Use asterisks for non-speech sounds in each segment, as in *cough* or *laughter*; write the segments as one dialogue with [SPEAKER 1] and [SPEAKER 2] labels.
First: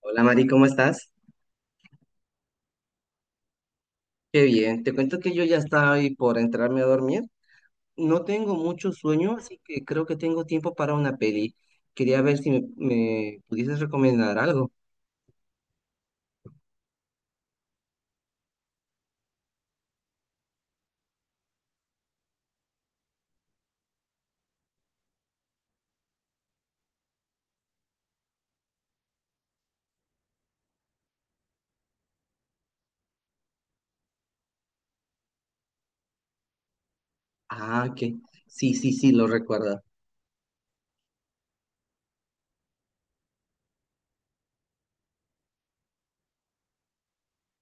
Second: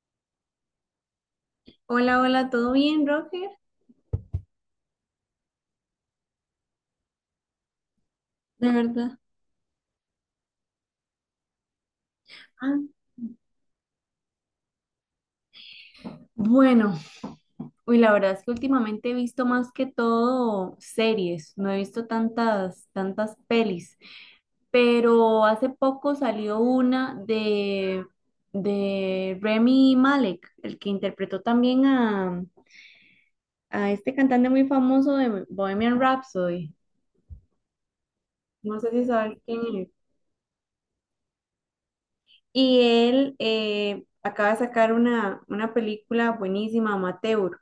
[SPEAKER 1] Hola Mari, ¿cómo estás?
[SPEAKER 2] Hola, hola, ¿todo bien, Roger?
[SPEAKER 1] Qué bien, te cuento que yo ya estaba ahí por entrarme a dormir. No tengo
[SPEAKER 2] De
[SPEAKER 1] mucho
[SPEAKER 2] verdad.
[SPEAKER 1] sueño, así que creo que tengo tiempo para una peli. Quería ver si me,
[SPEAKER 2] Ah,
[SPEAKER 1] me pudieses recomendar algo.
[SPEAKER 2] Bueno, la verdad es que últimamente he visto más que todo series, no he visto tantas pelis, pero hace poco salió de Remy Malek, el que interpretó también a este cantante muy famoso de Bohemian Rhapsody,
[SPEAKER 1] Ah, que sí,
[SPEAKER 2] no sé
[SPEAKER 1] sí,
[SPEAKER 2] si
[SPEAKER 1] sí, lo
[SPEAKER 2] sabes quién
[SPEAKER 1] recuerdo.
[SPEAKER 2] es. Y él acaba de sacar una película buenísima, Amateur.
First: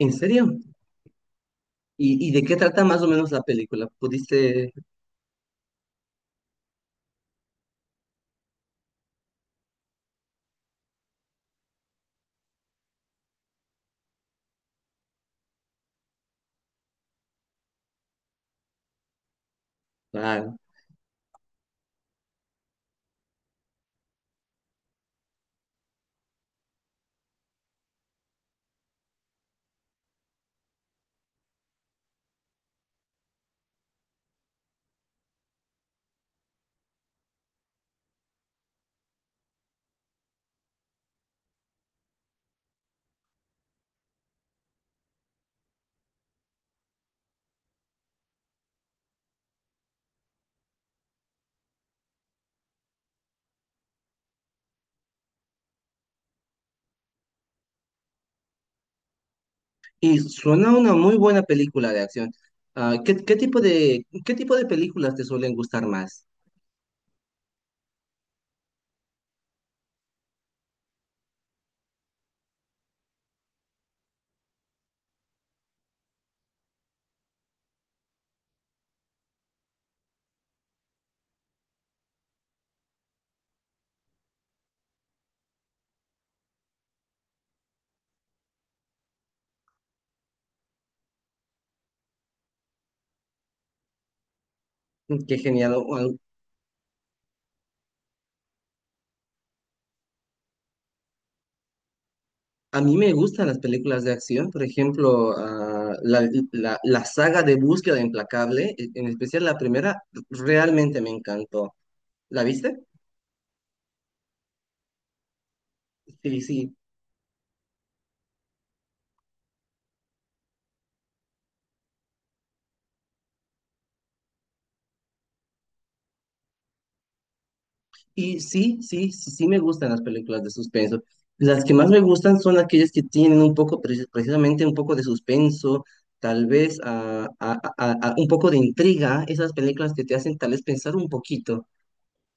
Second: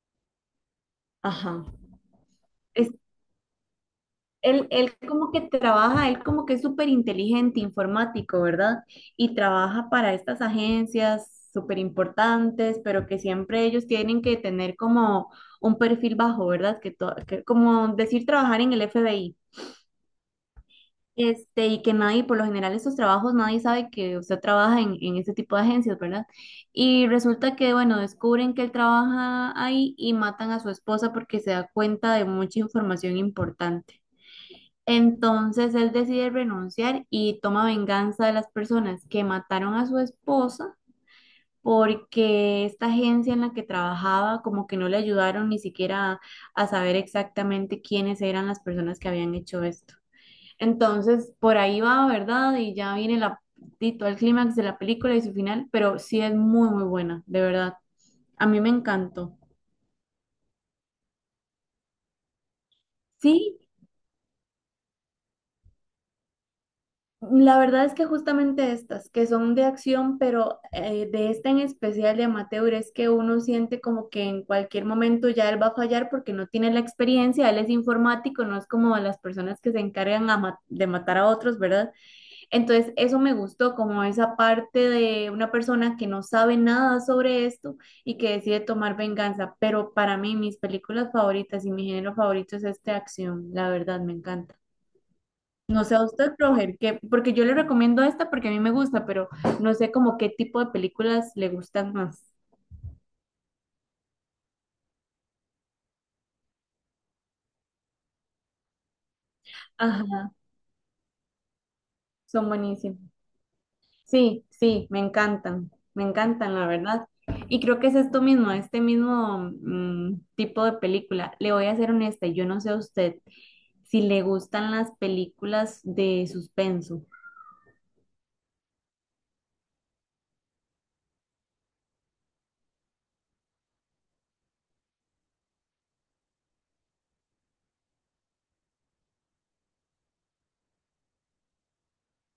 [SPEAKER 1] ¿En serio?
[SPEAKER 2] Ajá.
[SPEAKER 1] ¿Y de qué trata
[SPEAKER 2] Es,
[SPEAKER 1] más o menos la película? ¿Pudiste...?
[SPEAKER 2] él como que trabaja, él como que es súper inteligente, informático, ¿verdad? Y trabaja para estas agencias súper importantes, pero que siempre ellos tienen que tener como un perfil bajo, ¿verdad? Que, que como decir trabajar en el FBI.
[SPEAKER 1] Claro.
[SPEAKER 2] Y que nadie, por lo general, esos trabajos, nadie sabe que usted trabaja en este tipo de agencias, ¿verdad? Y resulta que, bueno, descubren que él trabaja ahí y matan a su esposa porque se da cuenta de mucha información importante. Entonces él decide renunciar y toma venganza de las personas que mataron a su esposa porque esta agencia en la que trabajaba como que no le ayudaron ni siquiera a saber exactamente quiénes eran las personas que habían hecho esto. Entonces por ahí va, ¿verdad? Y ya viene y todo el clímax de
[SPEAKER 1] Y suena una muy buena película de acción. Ah, ¿qué tipo de películas te suelen gustar más?
[SPEAKER 2] La verdad es que justamente estas, que son de acción, pero de esta en especial de amateur, es que uno siente como que en cualquier momento ya él va a fallar porque no tiene la experiencia, él es informático, no es como las personas que se encargan a de matar a otros, ¿verdad? Entonces, eso me gustó, como esa parte de una persona que no sabe nada sobre esto y que decide tomar venganza, pero para mí mis películas favoritas y mi género favorito es este de acción, la verdad, me encanta.
[SPEAKER 1] Qué
[SPEAKER 2] No sé a
[SPEAKER 1] genial.
[SPEAKER 2] usted, Roger, que, porque yo le recomiendo esta porque a mí me gusta, pero no sé como qué tipo de películas le gustan más.
[SPEAKER 1] A mí me gustan las películas de acción, por ejemplo, la saga de Búsqueda Implacable, en especial la primera,
[SPEAKER 2] Ajá,
[SPEAKER 1] realmente me encantó. ¿La
[SPEAKER 2] son
[SPEAKER 1] viste?
[SPEAKER 2] buenísimas. Sí, sí, me
[SPEAKER 1] Sí,
[SPEAKER 2] encantan, la
[SPEAKER 1] sí.
[SPEAKER 2] verdad. Y creo que es esto mismo, este mismo tipo de película. Le voy a ser honesta, yo no sé a usted si le gustan las películas de suspenso.
[SPEAKER 1] Y sí, sí, sí, sí me gustan las películas de suspenso. Las que más me gustan son aquellas que tienen un poco, precisamente un poco de suspenso, tal vez un poco de intriga, esas películas que te hacen tal vez pensar un poquito.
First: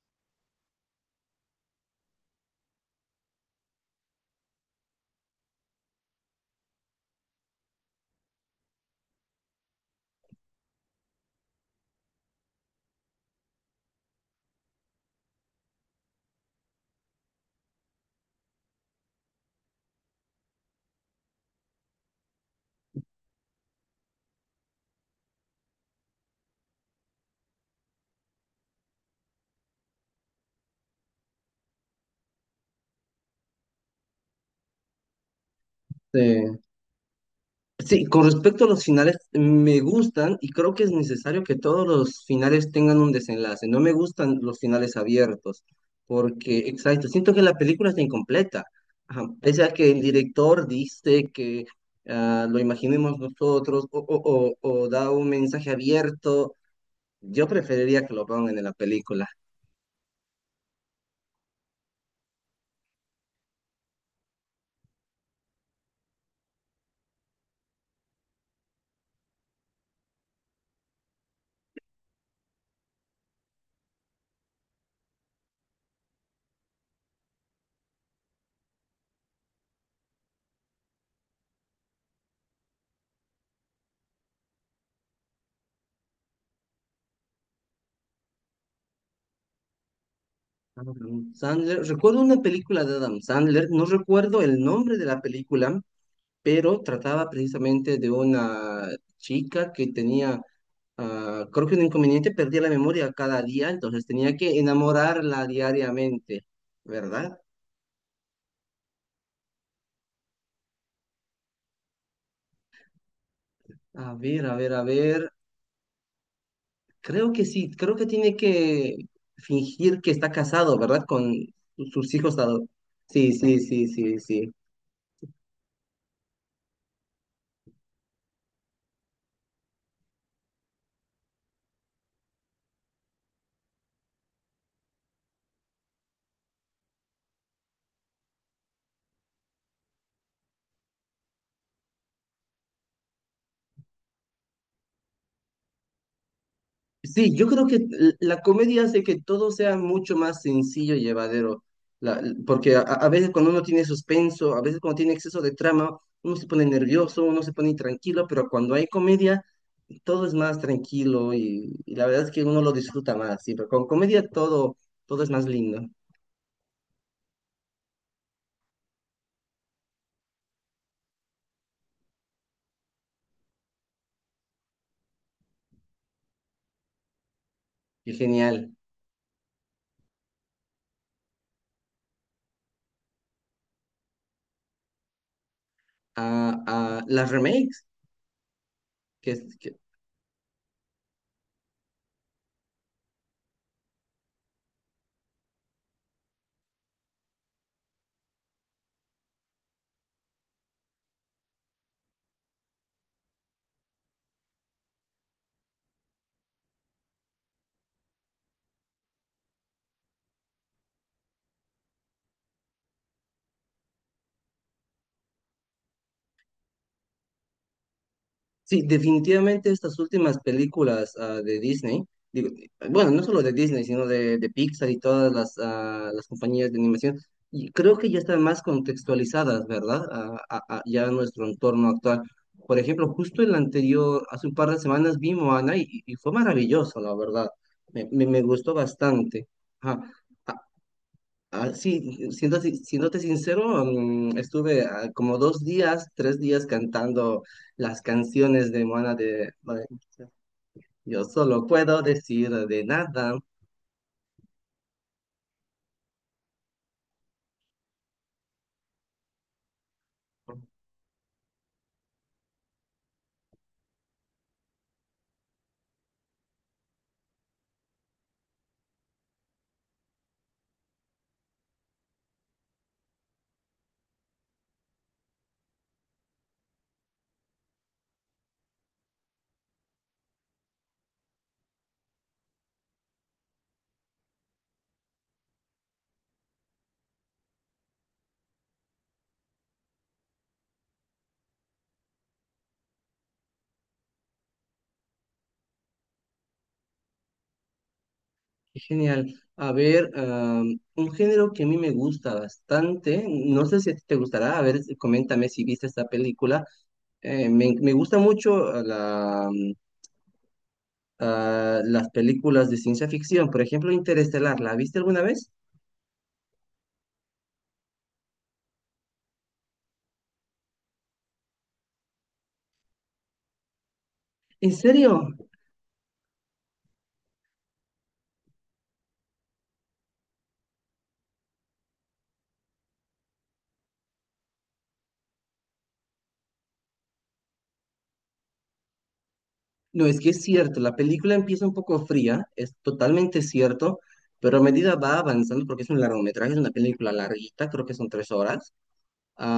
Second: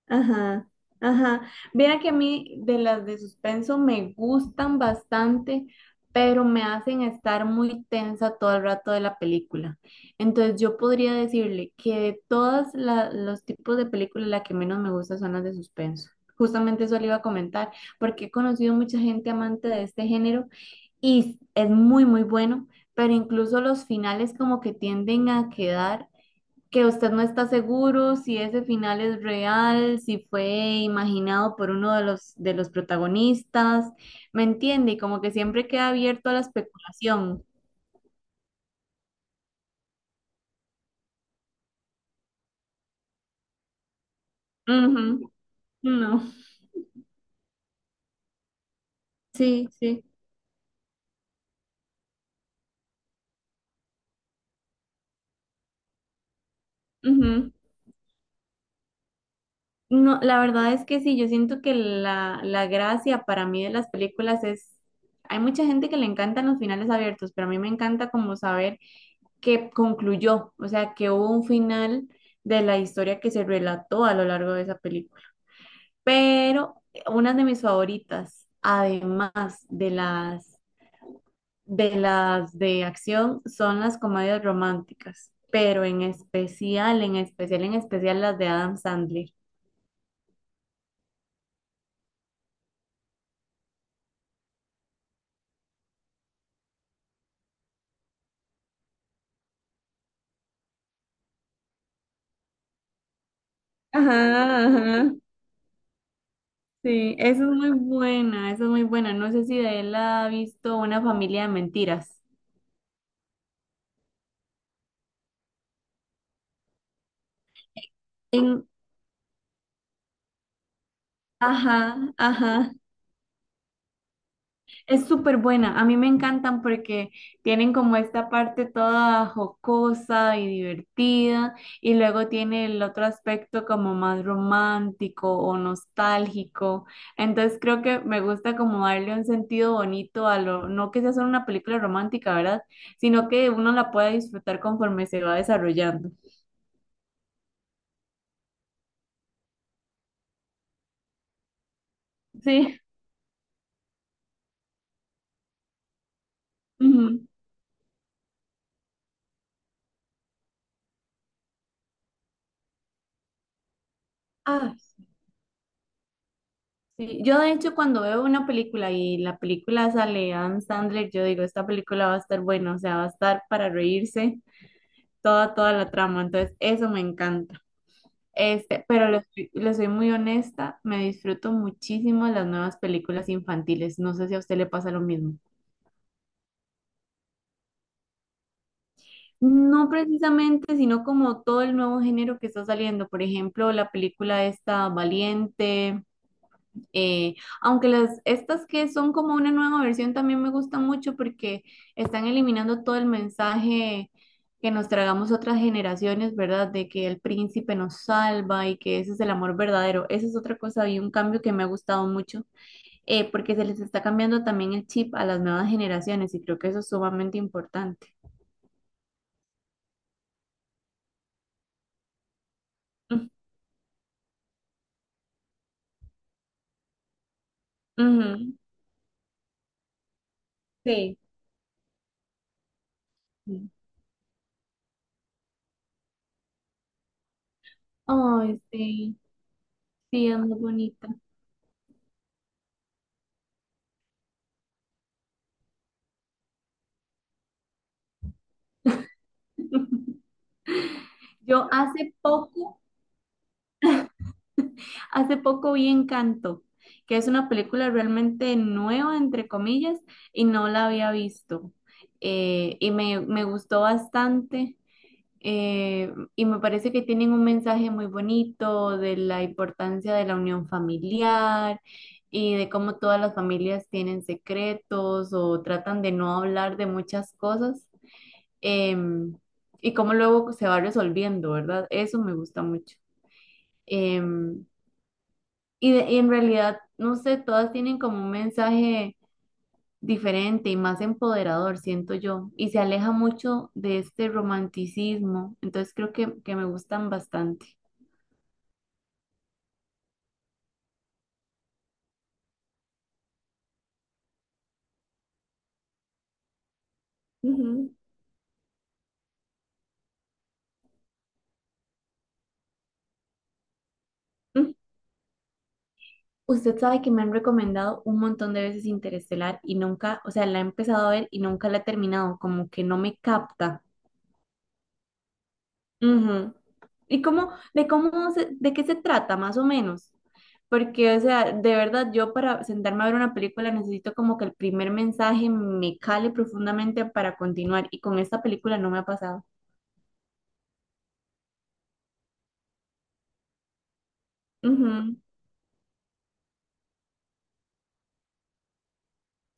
[SPEAKER 2] Ajá, ajá, vea que a mí de las de suspenso me gustan bastante, pero me hacen estar muy tensa todo el rato de la película. Entonces yo podría decirle que de todos los tipos de películas, la que menos me gusta son las de suspenso. Justamente eso le iba a comentar, porque he conocido mucha gente amante de este género y es muy, muy bueno, pero incluso los finales como que tienden a quedar que usted no está seguro si ese final es real, si fue imaginado por uno de de los protagonistas, ¿me entiende? Y como que siempre queda
[SPEAKER 1] Sí.
[SPEAKER 2] abierto a la especulación.
[SPEAKER 1] Sí, con respecto a los finales, me gustan y creo que es necesario que todos los finales tengan un desenlace. No me gustan los finales
[SPEAKER 2] Ujú.
[SPEAKER 1] abiertos,
[SPEAKER 2] No,
[SPEAKER 1] porque, exacto, siento que la película está incompleta. Ajá, pese
[SPEAKER 2] sí,
[SPEAKER 1] a que el
[SPEAKER 2] sí.
[SPEAKER 1] director dice que lo imaginemos nosotros o o da un mensaje abierto, yo
[SPEAKER 2] Ujú.
[SPEAKER 1] preferiría que lo pongan en la película.
[SPEAKER 2] No, la verdad es que sí, yo siento que la gracia para mí de las películas es, hay mucha gente que le encantan los finales abiertos, pero a mí me encanta como saber que concluyó, o sea, que hubo un final de la historia que se relató a lo largo de esa película. Pero una de mis favoritas, además de las de las de acción, son las comedias románticas, pero en especial, en especial, en especial las de Adam Sandler.
[SPEAKER 1] Adam Sandler, recuerdo una película de Adam Sandler, no recuerdo el nombre de la película, pero trataba precisamente de una chica que tenía, creo que un inconveniente, perdía la memoria cada día, entonces tenía que
[SPEAKER 2] Ajá, ajá.
[SPEAKER 1] enamorarla diariamente,
[SPEAKER 2] Sí, esa
[SPEAKER 1] ¿verdad?
[SPEAKER 2] es muy buena, esa es muy buena. No sé si de él ha visto Una familia de mentiras.
[SPEAKER 1] A ver, a ver, a ver, creo que sí, creo que tiene
[SPEAKER 2] En,
[SPEAKER 1] que fingir que está casado, ¿verdad? Con sus
[SPEAKER 2] ajá,
[SPEAKER 1] hijos.
[SPEAKER 2] ajá.
[SPEAKER 1] Sí, sí, sí, sí, sí.
[SPEAKER 2] Es súper buena, a mí me encantan porque tienen como esta parte toda jocosa y divertida y luego tiene el otro aspecto como más romántico o nostálgico. Entonces creo que me gusta como darle un sentido bonito a lo, no que sea solo una película romántica, ¿verdad? Sino que uno la pueda disfrutar conforme se va desarrollando.
[SPEAKER 1] Sí, yo creo que la comedia hace que todo sea mucho más sencillo y llevadero, porque
[SPEAKER 2] Sí.
[SPEAKER 1] a veces cuando uno tiene suspenso, a veces cuando tiene exceso de trama, uno se pone
[SPEAKER 2] *laughs* Ujú.
[SPEAKER 1] nervioso, uno se pone intranquilo, pero cuando hay comedia, todo es más tranquilo y la verdad es que uno lo disfruta más, sí, pero con comedia
[SPEAKER 2] Ah.
[SPEAKER 1] todo es más lindo
[SPEAKER 2] Sí, yo de hecho cuando veo una película y la película sale Adam Sandler, yo digo, esta película va a estar buena, o sea, va a estar para reírse toda, toda la trama, entonces eso me encanta.
[SPEAKER 1] y genial.
[SPEAKER 2] Este, pero les, les soy muy honesta, me disfruto muchísimo las nuevas películas infantiles, no sé si a usted le pasa lo mismo.
[SPEAKER 1] Ah, ah, las remakes, que,
[SPEAKER 2] No precisamente, sino como todo el nuevo género que está saliendo, por ejemplo, la película esta Valiente, Eh, aunque estas que son como una nueva versión también me gustan mucho porque están eliminando todo el mensaje que nos tragamos otras generaciones, ¿verdad? De que el príncipe nos salva y que ese es el amor verdadero. Esa es otra cosa y un cambio que me ha gustado mucho porque se les está cambiando también el chip a las nuevas generaciones y creo que eso es sumamente importante.
[SPEAKER 1] sí, definitivamente estas últimas películas de Disney, digo, bueno, no
[SPEAKER 2] Mm,
[SPEAKER 1] solo de Disney, sino de Pixar y todas las compañías de animación, y creo que ya están
[SPEAKER 2] ujú,
[SPEAKER 1] más contextualizadas, ¿verdad? Ya a
[SPEAKER 2] sí.
[SPEAKER 1] nuestro entorno actual. Por ejemplo, justo el
[SPEAKER 2] Sí.
[SPEAKER 1] anterior, hace un par de semanas vi Moana y fue maravilloso, la verdad. Me
[SPEAKER 2] Ay,
[SPEAKER 1] gustó
[SPEAKER 2] sí,
[SPEAKER 1] bastante. Ajá.
[SPEAKER 2] sí, es muy bonita.
[SPEAKER 1] Ah, sí, siendo, si- siéndote sincero, estuve como 2 días, 3 días cantando las canciones de Moana de... vale,
[SPEAKER 2] *laughs*
[SPEAKER 1] yo solo
[SPEAKER 2] Yo
[SPEAKER 1] puedo
[SPEAKER 2] hace
[SPEAKER 1] decir
[SPEAKER 2] poco,
[SPEAKER 1] de nada.
[SPEAKER 2] hace poco vi Encanto, que es una película realmente nueva, entre comillas, y no la había visto. Y me, me gustó bastante, y me parece que tienen un mensaje muy bonito de la importancia de la unión familiar y de cómo todas las familias tienen secretos o tratan de no hablar de muchas cosas, em, y cómo luego se va resolviendo, ¿verdad? Eso me gusta mucho. Em, y en realidad, no sé, todas tienen como un mensaje diferente y más empoderador, siento yo, y se aleja mucho de este romanticismo, entonces creo que me gustan bastante.
[SPEAKER 1] Qué genial. A ver, am, un género que a mí me gusta bastante, no sé si a ti te gustará, a ver, coméntame si viste esta película.
[SPEAKER 2] Ujú.
[SPEAKER 1] Me gusta mucho las películas de ciencia ficción, por ejemplo, Interestelar,
[SPEAKER 2] Mm.
[SPEAKER 1] ¿la viste alguna vez?
[SPEAKER 2] Usted sabe que me han recomendado un montón de veces Interestelar y nunca, o sea, la he empezado a ver y nunca la he terminado, como que no me capta.
[SPEAKER 1] ¿En serio?
[SPEAKER 2] Ujú. De ¿de qué se trata, más o menos? Porque, o sea, de verdad, yo para sentarme a ver una película necesito como que el primer mensaje me cale profundamente para continuar. Y con esta película no me ha pasado.
[SPEAKER 1] No, es que es cierto, la película empieza un poco fría, es totalmente cierto, pero a medida
[SPEAKER 2] Ujú,
[SPEAKER 1] va avanzando, porque es un largometraje, es una película larguita, creo que son 3 horas,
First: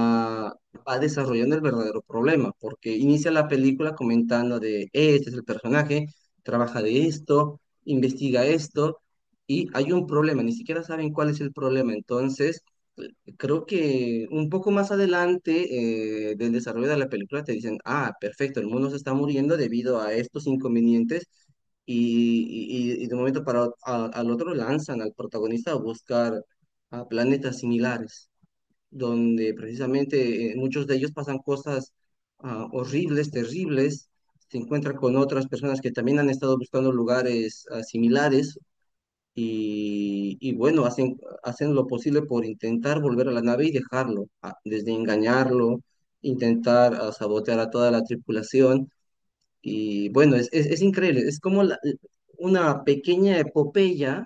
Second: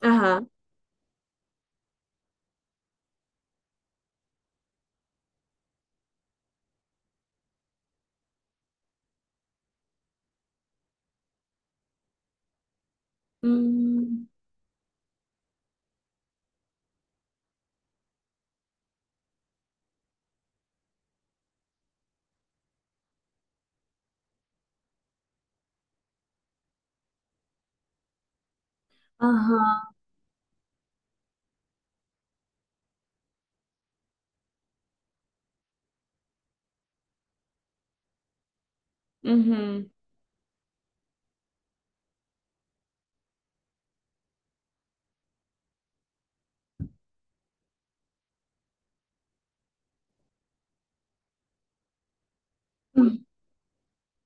[SPEAKER 2] ajá.
[SPEAKER 1] va desarrollando el verdadero problema, porque inicia la película comentando de, este es el personaje, trabaja de esto, investiga esto, y hay un problema, ni siquiera saben cuál es el problema". Entonces, creo que
[SPEAKER 2] Mm,
[SPEAKER 1] un poco más adelante del desarrollo de la película te dicen, ah, perfecto, el mundo se está muriendo debido a estos inconvenientes. Y, y de un momento para al otro lanzan al protagonista a buscar a planetas similares donde
[SPEAKER 2] ajá,
[SPEAKER 1] precisamente muchos de ellos pasan cosas horribles, terribles, se encuentran con otras personas que también han estado buscando lugares similares
[SPEAKER 2] ujú,
[SPEAKER 1] y bueno, hacen lo posible por intentar volver a la nave y dejarlo, desde engañarlo, intentar sabotear a toda la tripulación y bueno, es increíble, es como una
[SPEAKER 2] mm,
[SPEAKER 1] pequeña epopeya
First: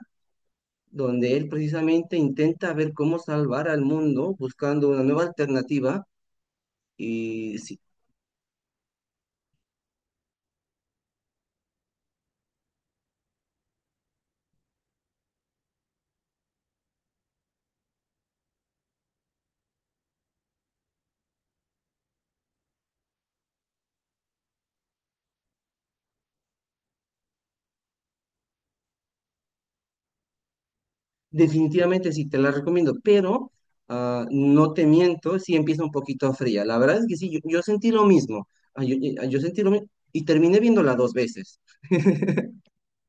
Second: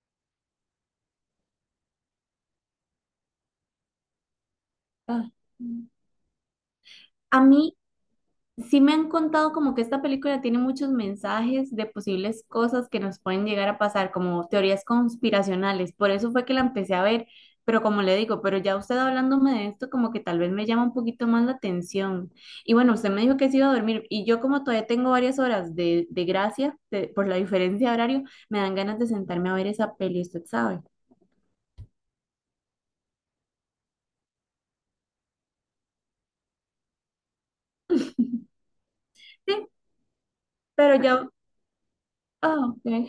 [SPEAKER 1] donde él precisamente intenta ver cómo salvar al mundo buscando una nueva
[SPEAKER 2] ah.
[SPEAKER 1] alternativa
[SPEAKER 2] A
[SPEAKER 1] y
[SPEAKER 2] mí,
[SPEAKER 1] sí,
[SPEAKER 2] sí me han contado como que esta película tiene muchos mensajes de posibles cosas que nos pueden llegar a pasar, como teorías conspiracionales. Por eso fue que la empecé a ver, pero como le digo, pero ya usted hablándome de esto, como que tal vez me llama un poquito más la atención. Y bueno, usted me dijo que se iba a dormir y yo como todavía tengo varias horas de gracia por la diferencia de horario, me dan ganas de sentarme a ver esa peli, usted sabe.
[SPEAKER 1] definitivamente sí, te la recomiendo, pero no te miento, sí empieza un poquito fría. La verdad es que sí, yo sentí lo mismo. Ah, yo sentí
[SPEAKER 2] Sí,
[SPEAKER 1] lo mismo y terminé viéndola
[SPEAKER 2] pero
[SPEAKER 1] dos
[SPEAKER 2] ya...
[SPEAKER 1] veces. *laughs*
[SPEAKER 2] ah, ok.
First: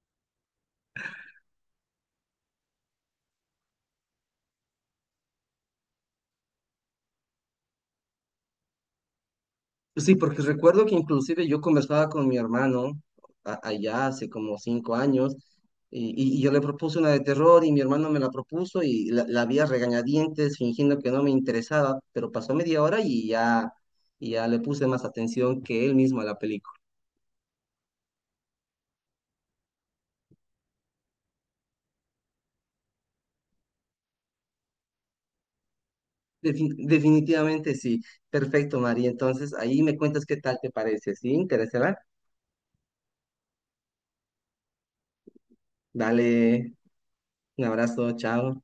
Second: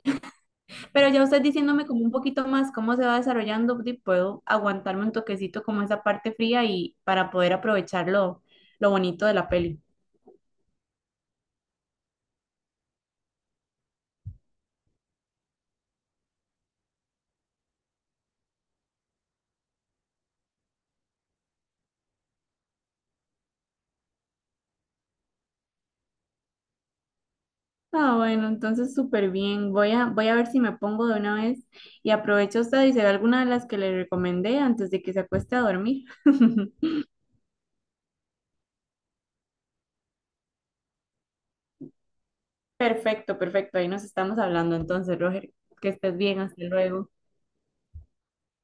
[SPEAKER 2] Pero ya usted diciéndome como un poquito más cómo se va desarrollando, di, puedo aguantarme un toquecito como esa parte fría y para poder aprovechar lo bonito de la peli.
[SPEAKER 1] Sí, porque recuerdo que inclusive yo conversaba con mi hermano allá hace como 5 años y yo le propuse una de terror y mi hermano me la propuso y la vi a regañadientes fingiendo que no me interesaba, pero pasó media hora y ya le puse más atención que él mismo a la película.
[SPEAKER 2] Ah, bueno, entonces súper bien. Voy a ver si me pongo de una vez y aprovecho usted y se ve alguna de las que le recomendé antes de que se acueste a dormir. *laughs*
[SPEAKER 1] Definitivamente sí. Perfecto, María. Entonces, ahí me cuentas qué tal te parece. ¿Sí? ¿Interesará?
[SPEAKER 2] Perfecto, perfecto. Ahí nos estamos hablando entonces, Roger. Que estés bien, hasta
[SPEAKER 1] Dale,
[SPEAKER 2] luego.
[SPEAKER 1] un abrazo, chao.